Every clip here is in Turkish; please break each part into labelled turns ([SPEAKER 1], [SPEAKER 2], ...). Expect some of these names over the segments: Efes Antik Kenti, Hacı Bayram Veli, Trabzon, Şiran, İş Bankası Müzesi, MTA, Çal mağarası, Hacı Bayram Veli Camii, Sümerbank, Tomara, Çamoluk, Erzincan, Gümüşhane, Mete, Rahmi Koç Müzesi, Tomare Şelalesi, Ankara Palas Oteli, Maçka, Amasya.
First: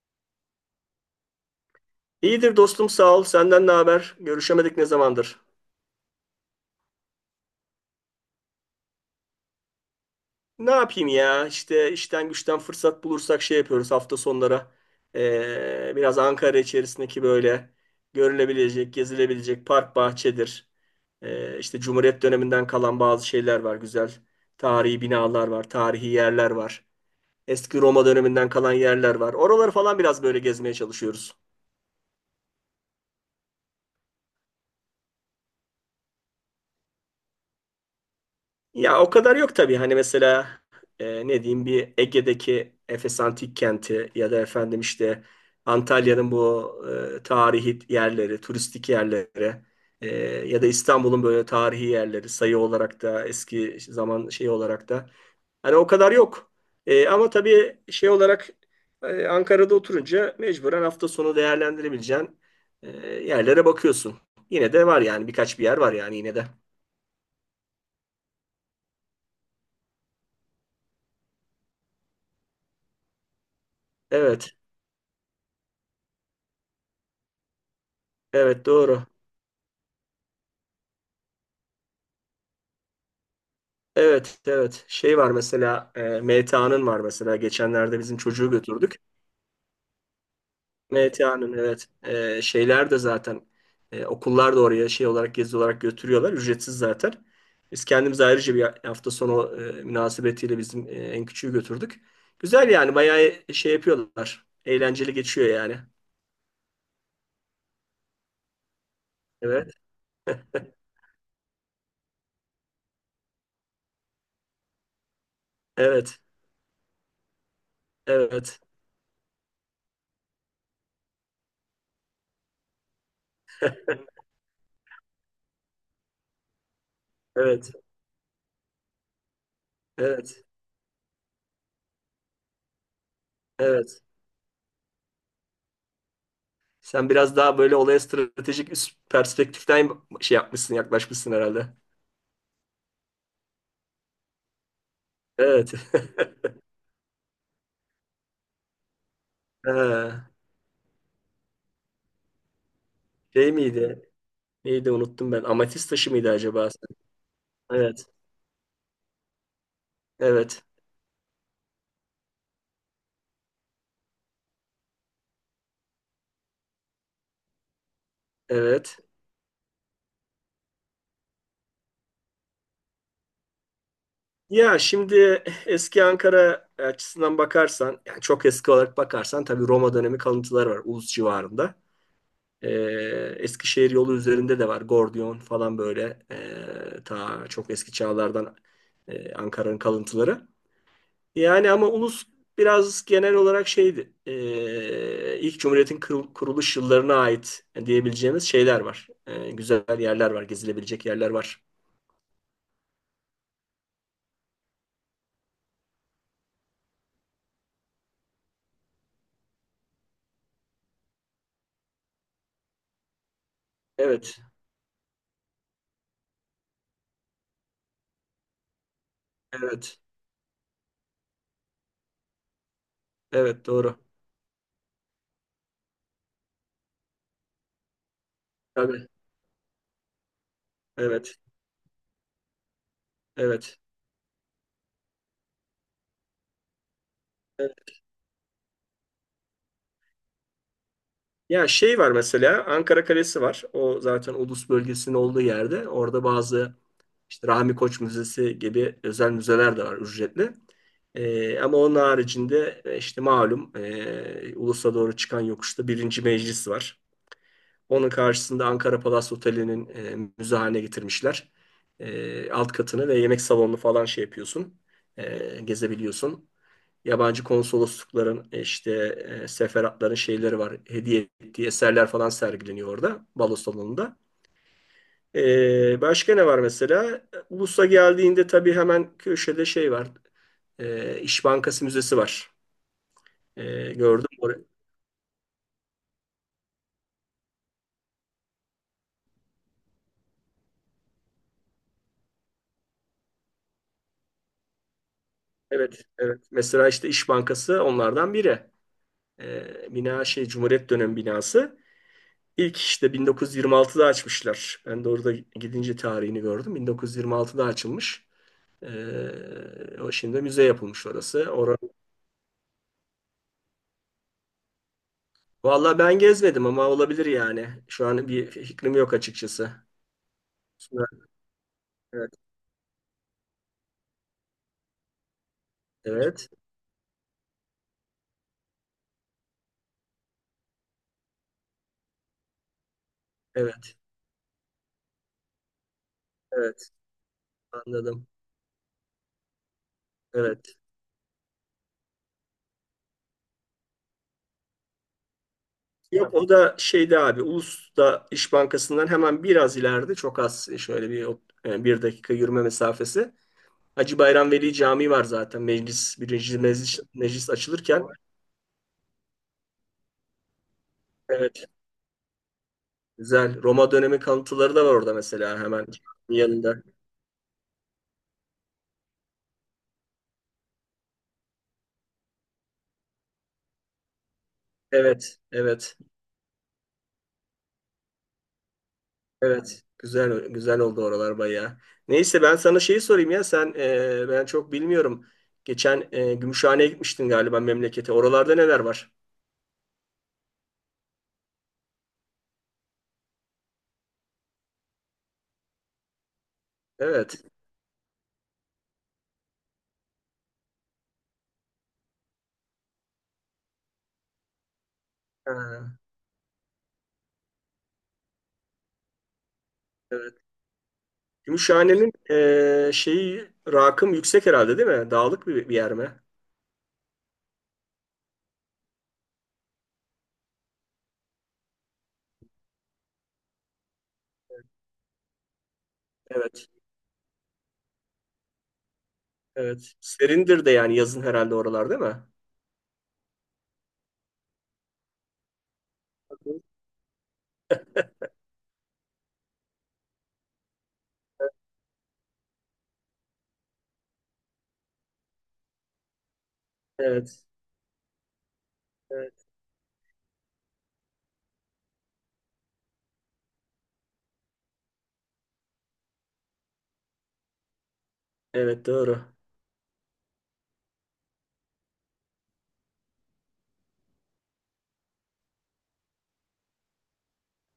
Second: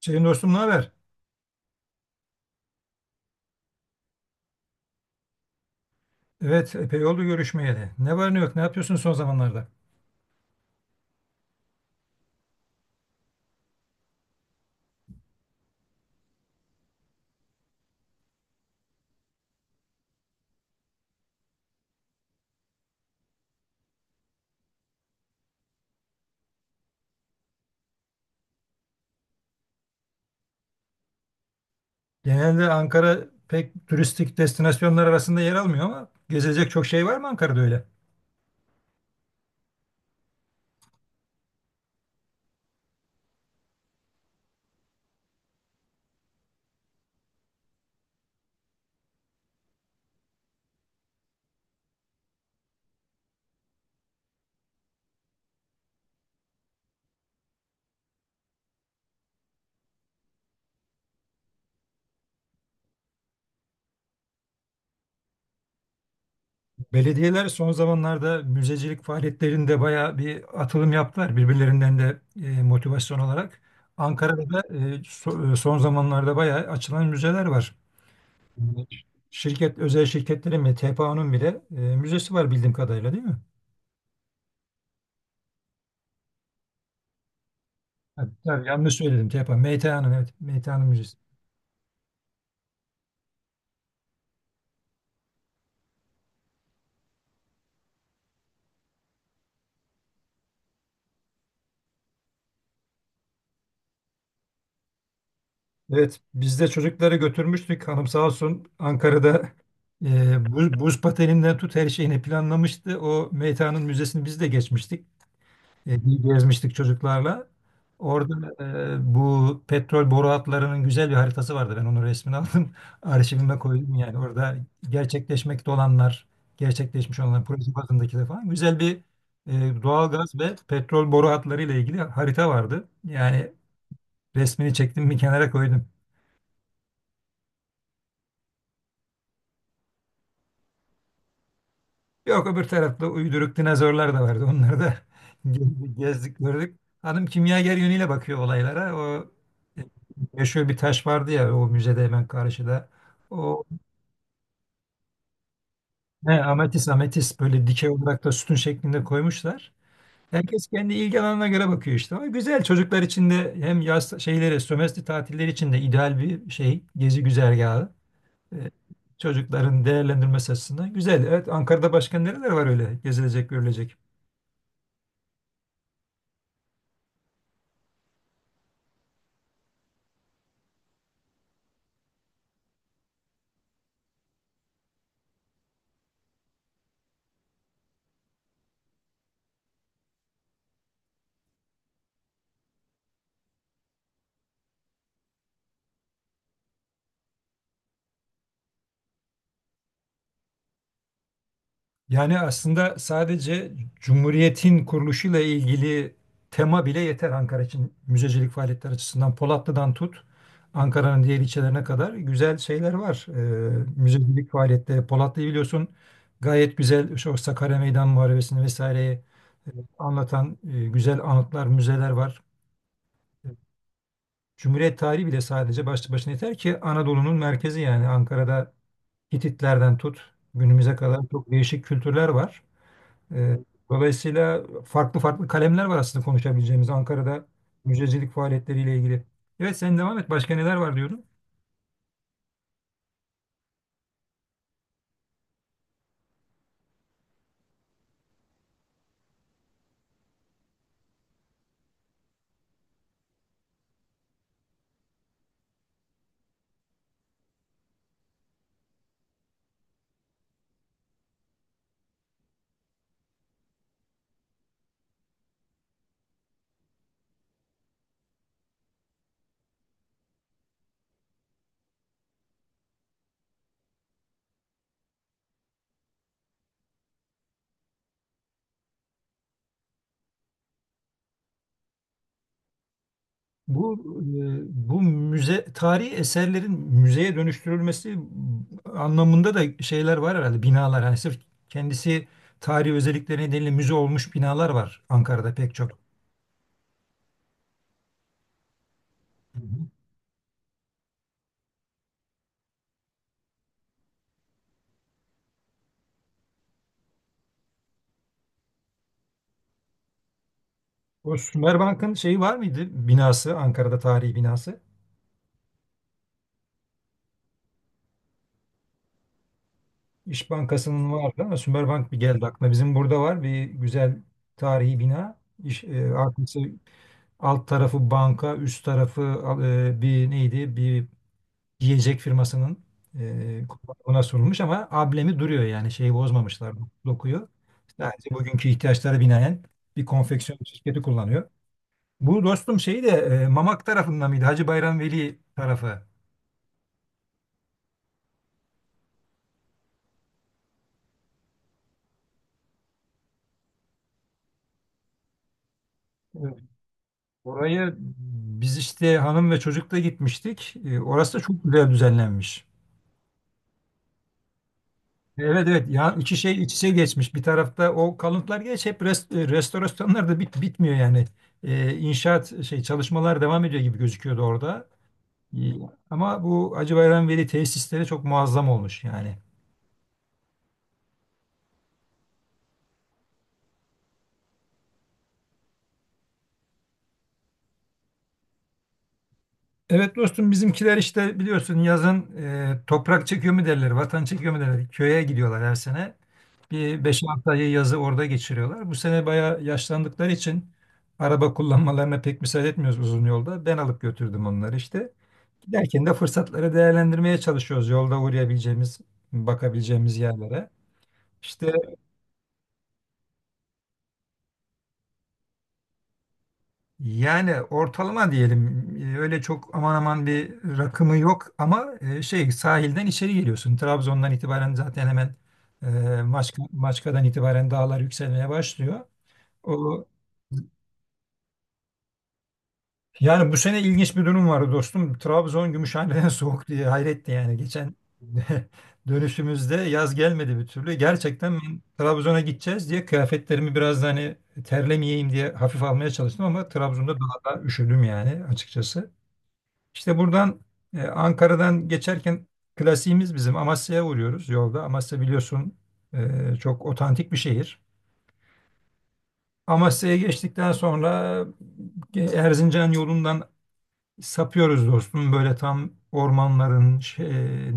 [SPEAKER 1] Şeyin dostum ne haber?
[SPEAKER 2] İyidir dostum, sağ ol. Senden ne haber? Görüşemedik ne zamandır?
[SPEAKER 1] Evet, epey oldu görüşmeyeli. Ne var ne yok, ne yapıyorsun son zamanlarda?
[SPEAKER 2] Ne yapayım ya? İşte işten güçten fırsat bulursak şey yapıyoruz hafta sonları. Biraz Ankara içerisindeki böyle görülebilecek, gezilebilecek park bahçedir. İşte Cumhuriyet döneminden kalan bazı şeyler var. Güzel tarihi binalar var, tarihi yerler var. Eski Roma döneminden kalan yerler var. Oraları falan biraz böyle gezmeye çalışıyoruz.
[SPEAKER 1] Genelde Ankara pek turistik destinasyonlar arasında yer almıyor ama gezecek çok şey var mı Ankara'da öyle?
[SPEAKER 2] Ya o kadar yok tabii. Hani mesela ne diyeyim, bir Ege'deki Efes Antik Kenti ya da efendim işte Antalya'nın bu tarihi yerleri, turistik yerleri, e, ya da İstanbul'un böyle tarihi yerleri, sayı olarak da eski zaman şey olarak da hani o kadar yok. Ama tabii şey olarak Ankara'da oturunca mecburen hafta sonu değerlendirebileceğin yerlere bakıyorsun. Yine de var yani, birkaç bir yer var yani, yine de.
[SPEAKER 1] Belediyeler son zamanlarda müzecilik faaliyetlerinde bayağı bir atılım yaptılar birbirlerinden de motivasyon olarak. Ankara'da
[SPEAKER 2] Evet,
[SPEAKER 1] da son zamanlarda bayağı açılan müzeler var.
[SPEAKER 2] evet, doğru.
[SPEAKER 1] Şirket, özel şirketlerin ve TPA'nın bile müzesi var bildiğim kadarıyla değil mi?
[SPEAKER 2] Evet, evet. Şey var mesela, MTA'nın var mesela. Geçenlerde bizim
[SPEAKER 1] Ha,
[SPEAKER 2] çocuğu
[SPEAKER 1] tabii yanlış
[SPEAKER 2] götürdük.
[SPEAKER 1] söyledim TPA, MTA'nın evet, MTA'nın müzesi.
[SPEAKER 2] MTA'nın, evet. Şeyler de zaten okullar da oraya şey olarak, gezi olarak götürüyorlar. Ücretsiz zaten. Biz kendimiz ayrıca bir hafta sonu münasebetiyle bizim en küçüğü götürdük. Güzel yani, bayağı şey yapıyorlar. Eğlenceli geçiyor yani.
[SPEAKER 1] Evet, biz de çocukları götürmüştük. Hanım sağ olsun Ankara'da
[SPEAKER 2] Evet,
[SPEAKER 1] buz pateninden tut her şeyini planlamıştı. O Meytan'ın müzesini biz de geçmiştik. E,
[SPEAKER 2] evet,
[SPEAKER 1] gezmiştik çocuklarla. Orada
[SPEAKER 2] evet,
[SPEAKER 1] bu petrol boru hatlarının güzel bir haritası vardı. Ben onun resmini aldım. Arşivime koydum yani. Orada gerçekleşmekte olanlar, gerçekleşmiş olanlar
[SPEAKER 2] evet,
[SPEAKER 1] proje bazındaki de falan. Güzel bir doğal gaz
[SPEAKER 2] evet,
[SPEAKER 1] ve petrol boru hatları ile ilgili harita vardı. Yani
[SPEAKER 2] evet.
[SPEAKER 1] resmini çektim bir kenara koydum.
[SPEAKER 2] Sen biraz daha böyle olaya stratejik üst perspektiften şey yapmışsın, yaklaşmışsın herhalde.
[SPEAKER 1] Yok öbür tarafta uyduruk dinozorlar da vardı. Onları da
[SPEAKER 2] Evet.
[SPEAKER 1] gezdik, gezdik gördük. Hanım kimyager yönüyle bakıyor olaylara. O e,
[SPEAKER 2] Ha,
[SPEAKER 1] yaşıyor bir taş vardı ya o müzede hemen karşıda.
[SPEAKER 2] şey
[SPEAKER 1] O
[SPEAKER 2] miydi? Neydi, unuttum ben. Amatist taşı mıydı
[SPEAKER 1] he,
[SPEAKER 2] acaba?
[SPEAKER 1] ametist böyle dikey
[SPEAKER 2] Evet.
[SPEAKER 1] olarak da sütun şeklinde koymuşlar.
[SPEAKER 2] Evet.
[SPEAKER 1] Herkes kendi ilgi alanına göre bakıyor işte. Ama güzel çocuklar için de hem yaz şeyleri, sömestr tatilleri için de ideal bir şey. Gezi güzergahı. E,
[SPEAKER 2] Evet.
[SPEAKER 1] Çocukların değerlendirmesi açısından güzel. Evet Ankara'da başka nereler var öyle gezilecek, görülecek?
[SPEAKER 2] Ya şimdi eski Ankara açısından bakarsan, yani çok eski olarak bakarsan, tabii Roma dönemi kalıntılar var Ulus civarında. Ee, Eskişehir yolu üzerinde de var. Gordiyon falan, böyle ta çok eski çağlardan Ankara'nın kalıntıları. Yani ama ulus biraz genel olarak şeydi. İlk Cumhuriyet'in kuruluş yıllarına ait diyebileceğimiz şeyler var. Güzel yerler var, gezilebilecek yerler var.
[SPEAKER 1] Yani aslında sadece Cumhuriyet'in kuruluşuyla ilgili tema bile yeter Ankara için müzecilik faaliyetleri açısından. Polatlı'dan tut Ankara'nın diğer ilçelerine kadar güzel şeyler var. Ee,
[SPEAKER 2] Evet,
[SPEAKER 1] müzecilik faaliyetleri. Polatlı'yı biliyorsun gayet güzel şu Sakarya Meydan Muharebesi'ni vesaireyi e,
[SPEAKER 2] evet,
[SPEAKER 1] anlatan güzel anıtlar, müzeler var.
[SPEAKER 2] evet, doğru.
[SPEAKER 1] Cumhuriyet tarihi bile sadece başlı başına yeter ki Anadolu'nun merkezi yani Ankara'da
[SPEAKER 2] Tabii,
[SPEAKER 1] Hititlerden tut günümüze kadar
[SPEAKER 2] evet,
[SPEAKER 1] çok değişik kültürler var. Ee,
[SPEAKER 2] evet.
[SPEAKER 1] dolayısıyla farklı farklı kalemler var aslında konuşabileceğimiz Ankara'da
[SPEAKER 2] Evet.
[SPEAKER 1] müzecilik faaliyetleriyle ilgili. Evet sen devam et. Başka neler var diyorum.
[SPEAKER 2] Ya şey var mesela, Ankara Kalesi var. O zaten ulus bölgesinin olduğu yerde. Orada bazı İşte Rahmi Koç Müzesi gibi özel müzeler de var, ücretli. Ama onun haricinde işte malum, Ulus'a doğru çıkan yokuşta birinci meclis var. Onun karşısında Ankara Palas Oteli'nin müze haline getirmişler. E, alt katını ve yemek salonunu falan şey yapıyorsun, gezebiliyorsun. Yabancı konsoloslukların işte seferatların şeyleri var. Hediye ettiği eserler falan sergileniyor orada balo salonunda. Başka ne var mesela? Ulus'a geldiğinde tabii hemen köşede şey var. İş Bankası Müzesi var.
[SPEAKER 1] Bu
[SPEAKER 2] Gördüm
[SPEAKER 1] e,
[SPEAKER 2] orayı.
[SPEAKER 1] bu müze tarihi eserlerin müzeye dönüştürülmesi anlamında da şeyler var herhalde binalar. Hani sırf kendisi tarihi özellikleri nedeniyle müze olmuş binalar var Ankara'da pek çok.
[SPEAKER 2] Evet, evet. Mesela işte İş Bankası onlardan biri.
[SPEAKER 1] Hı hı.
[SPEAKER 2] Bina şey, Cumhuriyet dönemi binası. İlk işte 1926'da açmışlar. Ben de orada gidince tarihini gördüm. 1926'da açılmış. O şimdi müze yapılmış
[SPEAKER 1] O
[SPEAKER 2] orası. Orada.
[SPEAKER 1] Sümer şeyi var mıydı binası Ankara'da tarihi binası?
[SPEAKER 2] Vallahi ben gezmedim ama olabilir yani. Şu an bir fikrim yok açıkçası.
[SPEAKER 1] İş Bankası'nın vardı ama Sümerbank bir
[SPEAKER 2] Evet,
[SPEAKER 1] geldi aklına. Bizim burada var bir güzel tarihi bina. İş,
[SPEAKER 2] evet.
[SPEAKER 1] arkası alt tarafı banka, üst tarafı bir neydi? Bir yiyecek firmasının
[SPEAKER 2] Evet,
[SPEAKER 1] kullanımına sunulmuş ama ablemi duruyor yani şeyi bozmamışlar
[SPEAKER 2] evet,
[SPEAKER 1] dokuyu.
[SPEAKER 2] anladım.
[SPEAKER 1] Sadece bugünkü ihtiyaçlara binaen bir konfeksiyon
[SPEAKER 2] Evet.
[SPEAKER 1] şirketi kullanıyor. Bu dostum şey de Mamak tarafından mıydı? Hacı Bayram Veli tarafı.
[SPEAKER 2] Yok, tamam. O da şeyde abi, Ulus'ta İş Bankası'ndan hemen biraz ileride, çok az şöyle bir bir dakika yürüme mesafesi. Hacı Bayram Veli Camii var zaten, meclis, birinci
[SPEAKER 1] E,
[SPEAKER 2] meclis, meclis
[SPEAKER 1] Oraya
[SPEAKER 2] açılırken.
[SPEAKER 1] biz işte hanım ve çocukla gitmiştik. Orası da çok
[SPEAKER 2] Evet,
[SPEAKER 1] güzel düzenlenmiş.
[SPEAKER 2] güzel Roma dönemi kalıntıları da var orada mesela,
[SPEAKER 1] Evet
[SPEAKER 2] hemen
[SPEAKER 1] evet ya iki şey iç
[SPEAKER 2] yanında.
[SPEAKER 1] içe geçmiş. Bir tarafta o kalıntılar geç hep restorasyonlar da bitmiyor yani. E, inşaat şey çalışmalar devam ediyor gibi gözüküyordu orada.
[SPEAKER 2] Evet,
[SPEAKER 1] E,
[SPEAKER 2] evet,
[SPEAKER 1] ama bu Hacıbayram Veli tesisleri çok muazzam olmuş yani.
[SPEAKER 2] evet, güzel, güzel oldu oralar bayağı. Neyse, ben sana şeyi sorayım ya, sen ben çok bilmiyorum. Geçen Gümüşhane'ye gitmiştin galiba, memlekete. Oralarda neler var?
[SPEAKER 1] Evet dostum bizimkiler işte biliyorsun yazın toprak çekiyor mu derler, vatan çekiyor mu derler. Köye gidiyorlar her sene. Bir beş
[SPEAKER 2] Evet.
[SPEAKER 1] altı ayı yazı orada geçiriyorlar. Bu sene bayağı yaşlandıkları için araba kullanmalarına pek müsaade etmiyoruz uzun yolda. Ben alıp götürdüm onları işte.
[SPEAKER 2] Ha,
[SPEAKER 1] Giderken de fırsatları değerlendirmeye çalışıyoruz. Yolda uğrayabileceğimiz, bakabileceğimiz
[SPEAKER 2] evet.
[SPEAKER 1] yerlere. İşte
[SPEAKER 2] Gümüşhane'nin şeyi, rakım yüksek herhalde değil mi? Dağlık bir yer mi?
[SPEAKER 1] yani ortalama diyelim öyle çok aman aman bir rakımı yok ama şey sahilden içeri geliyorsun. Trabzon'dan itibaren zaten hemen Maçka,
[SPEAKER 2] Evet.
[SPEAKER 1] Maçka'dan itibaren dağlar yükselmeye başlıyor.
[SPEAKER 2] Evet.
[SPEAKER 1] O
[SPEAKER 2] Serindir de yani yazın herhalde oralar, değil mi?
[SPEAKER 1] Yani bu sene ilginç bir durum vardı dostum. Trabzon Gümüşhane'den soğuk diye hayretti yani. Geçen dönüşümüzde yaz gelmedi bir türlü. Gerçekten ben Trabzon'a gideceğiz diye kıyafetlerimi biraz da hani terlemeyeyim diye hafif almaya çalıştım ama Trabzon'da
[SPEAKER 2] Evet.
[SPEAKER 1] daha da üşüdüm yani açıkçası.
[SPEAKER 2] Evet.
[SPEAKER 1] İşte buradan Ankara'dan geçerken klasiğimiz bizim Amasya'ya uğruyoruz yolda. Amasya biliyorsun çok otantik bir şehir.
[SPEAKER 2] Evet, doğru.
[SPEAKER 1] Amasya'ya geçtikten sonra Erzincan yolundan sapıyoruz dostum böyle tam ormanların,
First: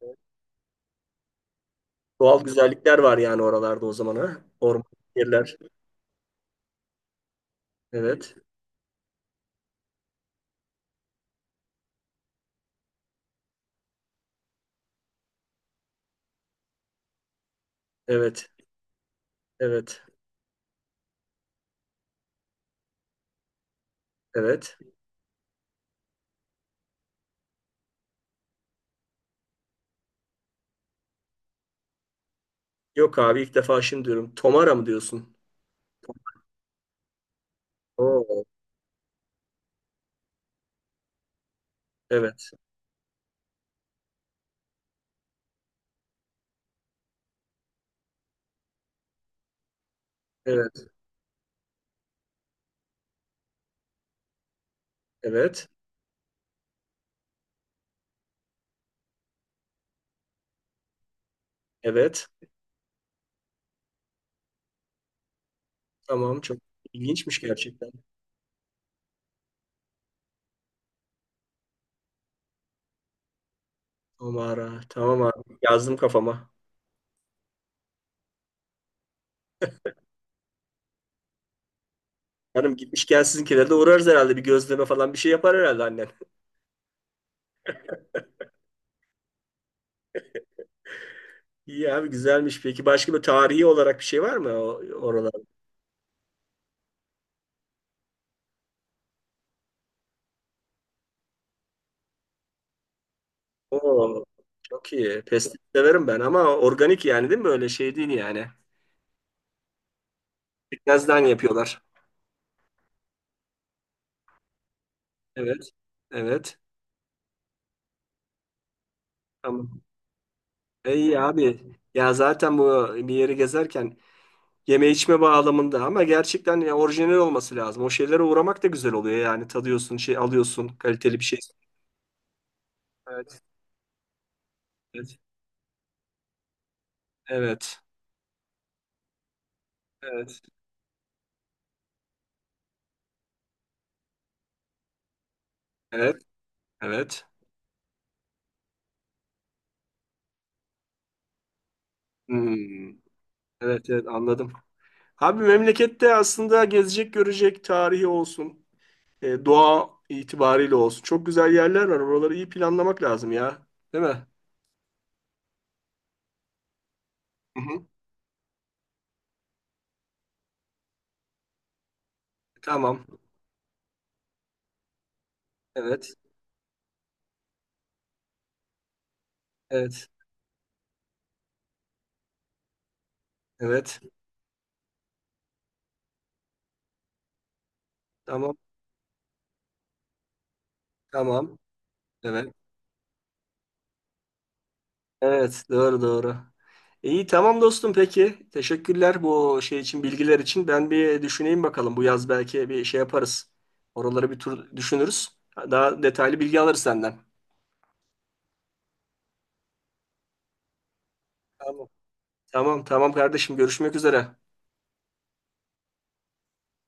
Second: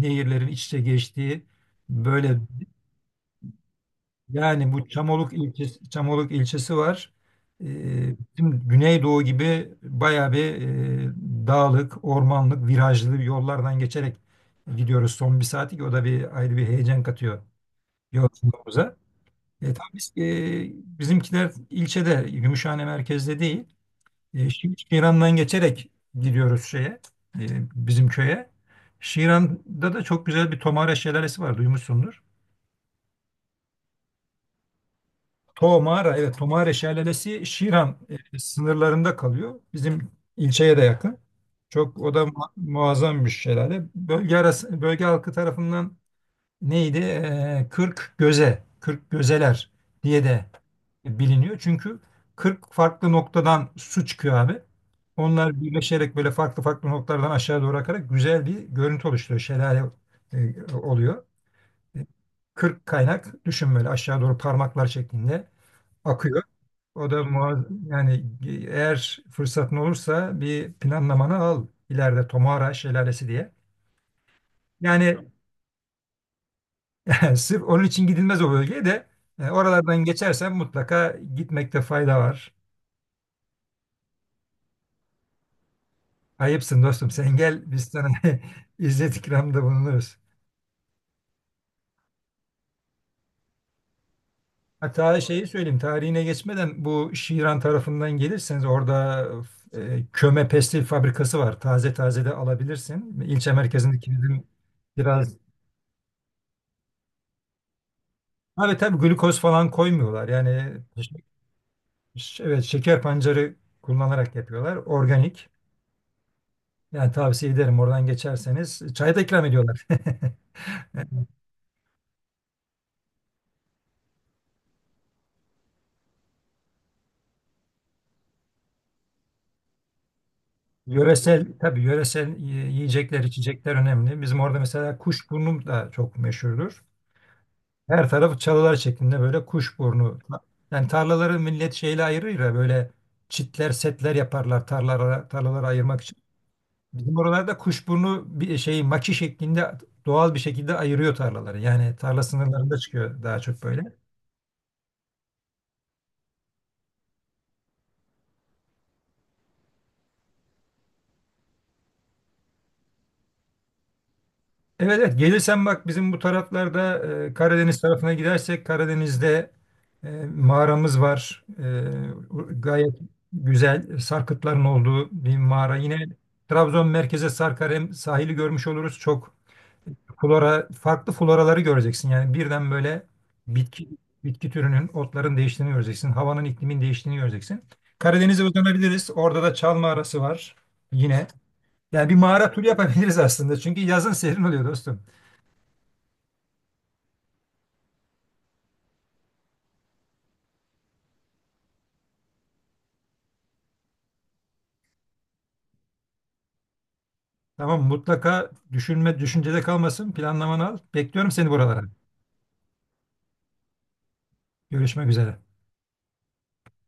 [SPEAKER 1] nehirlerin iç içe geçtiği böyle
[SPEAKER 2] Doğal güzellikler var yani oralarda o zaman, ha.
[SPEAKER 1] yani
[SPEAKER 2] Orman
[SPEAKER 1] bu Çamoluk
[SPEAKER 2] yerler.
[SPEAKER 1] ilçesi, Çamoluk ilçesi var.
[SPEAKER 2] Evet.
[SPEAKER 1] Şimdi Güneydoğu gibi bayağı bir dağlık, ormanlık, virajlı yollardan geçerek gidiyoruz son bir saati ki o da bir ayrı bir heyecan katıyor
[SPEAKER 2] Evet.
[SPEAKER 1] yolculuğumuza. Tabii
[SPEAKER 2] Evet.
[SPEAKER 1] bizimkiler ilçede, Gümüşhane merkezde değil.
[SPEAKER 2] Evet.
[SPEAKER 1] Şiran'dan geçerek gidiyoruz e, bizim köye. Şiran'da da çok güzel bir Tomare Şelalesi var, duymuşsundur.
[SPEAKER 2] Yok abi, ilk defa şimdi diyorum. Tomara mı diyorsun?
[SPEAKER 1] Tomara, evet Tomare Şelalesi Şiran
[SPEAKER 2] Oo.
[SPEAKER 1] sınırlarında kalıyor. Bizim ilçeye de yakın. Çok o da
[SPEAKER 2] Evet.
[SPEAKER 1] muazzam bir şelale. Bölge arası, bölge halkı tarafından neydi? 40 göze, 40 gözeler diye de
[SPEAKER 2] Evet.
[SPEAKER 1] biliniyor. Çünkü 40 farklı noktadan su çıkıyor abi. Onlar
[SPEAKER 2] Evet.
[SPEAKER 1] birleşerek böyle farklı farklı noktalardan aşağı doğru akarak güzel bir görüntü oluşturuyor. Şelale oluyor.
[SPEAKER 2] Evet.
[SPEAKER 1] 40 kaynak düşün böyle aşağı doğru parmaklar şeklinde
[SPEAKER 2] Tamam,
[SPEAKER 1] akıyor.
[SPEAKER 2] çok
[SPEAKER 1] O da
[SPEAKER 2] ilginçmiş gerçekten.
[SPEAKER 1] yani eğer fırsatın olursa bir planlamanı al ileride Tomara Şelalesi diye.
[SPEAKER 2] O mağara.
[SPEAKER 1] Yani
[SPEAKER 2] Tamam abi. Yazdım kafama.
[SPEAKER 1] sırf onun için gidilmez o bölgeye de oralardan geçersen mutlaka gitmekte fayda var.
[SPEAKER 2] Hanım gitmişken sizinkilere de uğrarız herhalde. Bir gözleme falan bir şey yapar herhalde annen.
[SPEAKER 1] Ayıpsın dostum sen gel biz sana izzet ikramda bulunuruz.
[SPEAKER 2] İyi abi, güzelmiş. Peki başka bir tarihi olarak bir şey var mı o-
[SPEAKER 1] Hatta
[SPEAKER 2] oralarda?
[SPEAKER 1] şeyi söyleyeyim tarihine geçmeden bu Şiran tarafından gelirseniz orada köme pestil fabrikası var. Taze taze de alabilirsin. İlçe merkezindeki
[SPEAKER 2] Oo,
[SPEAKER 1] bizim
[SPEAKER 2] çok iyi.
[SPEAKER 1] biraz...
[SPEAKER 2] Pestil severim ben, ama organik yani, değil mi? Öyle şey değil yani.
[SPEAKER 1] Abi tabii glukoz falan koymuyorlar. Yani
[SPEAKER 2] Pekmezden yapıyorlar.
[SPEAKER 1] evet şeker pancarı kullanarak yapıyorlar. Organik.
[SPEAKER 2] Evet. Evet.
[SPEAKER 1] Yani tavsiye ederim oradan geçerseniz. Çay da ikram
[SPEAKER 2] Tamam.
[SPEAKER 1] ediyorlar.
[SPEAKER 2] İyi abi. Ya zaten bu, bir yeri gezerken yeme içme bağlamında, ama gerçekten ya, orijinal olması lazım. O şeylere uğramak da güzel oluyor yani. Tadıyorsun, şey alıyorsun, kaliteli bir şey.
[SPEAKER 1] Yöresel tabii yöresel yiyecekler,
[SPEAKER 2] Evet.
[SPEAKER 1] içecekler önemli. Bizim orada mesela
[SPEAKER 2] Evet.
[SPEAKER 1] kuşburnu da çok meşhurdur.
[SPEAKER 2] Evet.
[SPEAKER 1] Her tarafı çalılar şeklinde böyle kuşburnu.
[SPEAKER 2] Evet.
[SPEAKER 1] Yani tarlaları millet şeyle ayırır ya böyle çitler, setler yaparlar tarlalara, tarlaları ayırmak
[SPEAKER 2] Evet.
[SPEAKER 1] için. Bizim
[SPEAKER 2] Evet.
[SPEAKER 1] oralarda kuşburnu bir şey maki şeklinde doğal bir şekilde ayırıyor tarlaları. Yani tarla sınırlarında
[SPEAKER 2] Hmm.
[SPEAKER 1] çıkıyor daha çok böyle.
[SPEAKER 2] Evet, evet, anladım. Abi memlekette aslında gezecek, görecek, tarihi olsun, doğa itibariyle olsun, çok güzel yerler var. Oraları iyi planlamak lazım ya. Değil mi?
[SPEAKER 1] Evet evet gelirsen bak bizim bu taraflarda
[SPEAKER 2] Hı
[SPEAKER 1] Karadeniz
[SPEAKER 2] hı.
[SPEAKER 1] tarafına gidersek Karadeniz'de e, mağaramız var. Gayet
[SPEAKER 2] Tamam.
[SPEAKER 1] güzel sarkıtların olduğu bir mağara. Yine
[SPEAKER 2] Evet.
[SPEAKER 1] Trabzon merkeze sarkar hem sahili görmüş oluruz. Çok
[SPEAKER 2] Evet.
[SPEAKER 1] farklı floraları göreceksin. Yani birden böyle bitki
[SPEAKER 2] Evet.
[SPEAKER 1] bitki türünün otların değiştiğini göreceksin. Havanın iklimin değiştiğini göreceksin. Karadeniz'e
[SPEAKER 2] Tamam.
[SPEAKER 1] uzanabiliriz. Orada da Çal mağarası var yine.
[SPEAKER 2] Tamam.
[SPEAKER 1] Yani bir mağara
[SPEAKER 2] Evet.
[SPEAKER 1] turu yapabiliriz aslında. Çünkü yazın serin oluyor dostum.
[SPEAKER 2] Evet, doğru, doğru. İyi tamam dostum, peki. Teşekkürler bu şey için, bilgiler için. Ben bir düşüneyim bakalım. Bu yaz belki bir şey yaparız. Oraları bir tur düşünürüz. Daha detaylı bilgi alırız senden.
[SPEAKER 1] Tamam mutlaka düşünme düşüncede kalmasın. Planlamanı al. Bekliyorum seni buralara.
[SPEAKER 2] Tamam. Tamam, tamam kardeşim, görüşmek üzere.
[SPEAKER 1] Görüşmek üzere.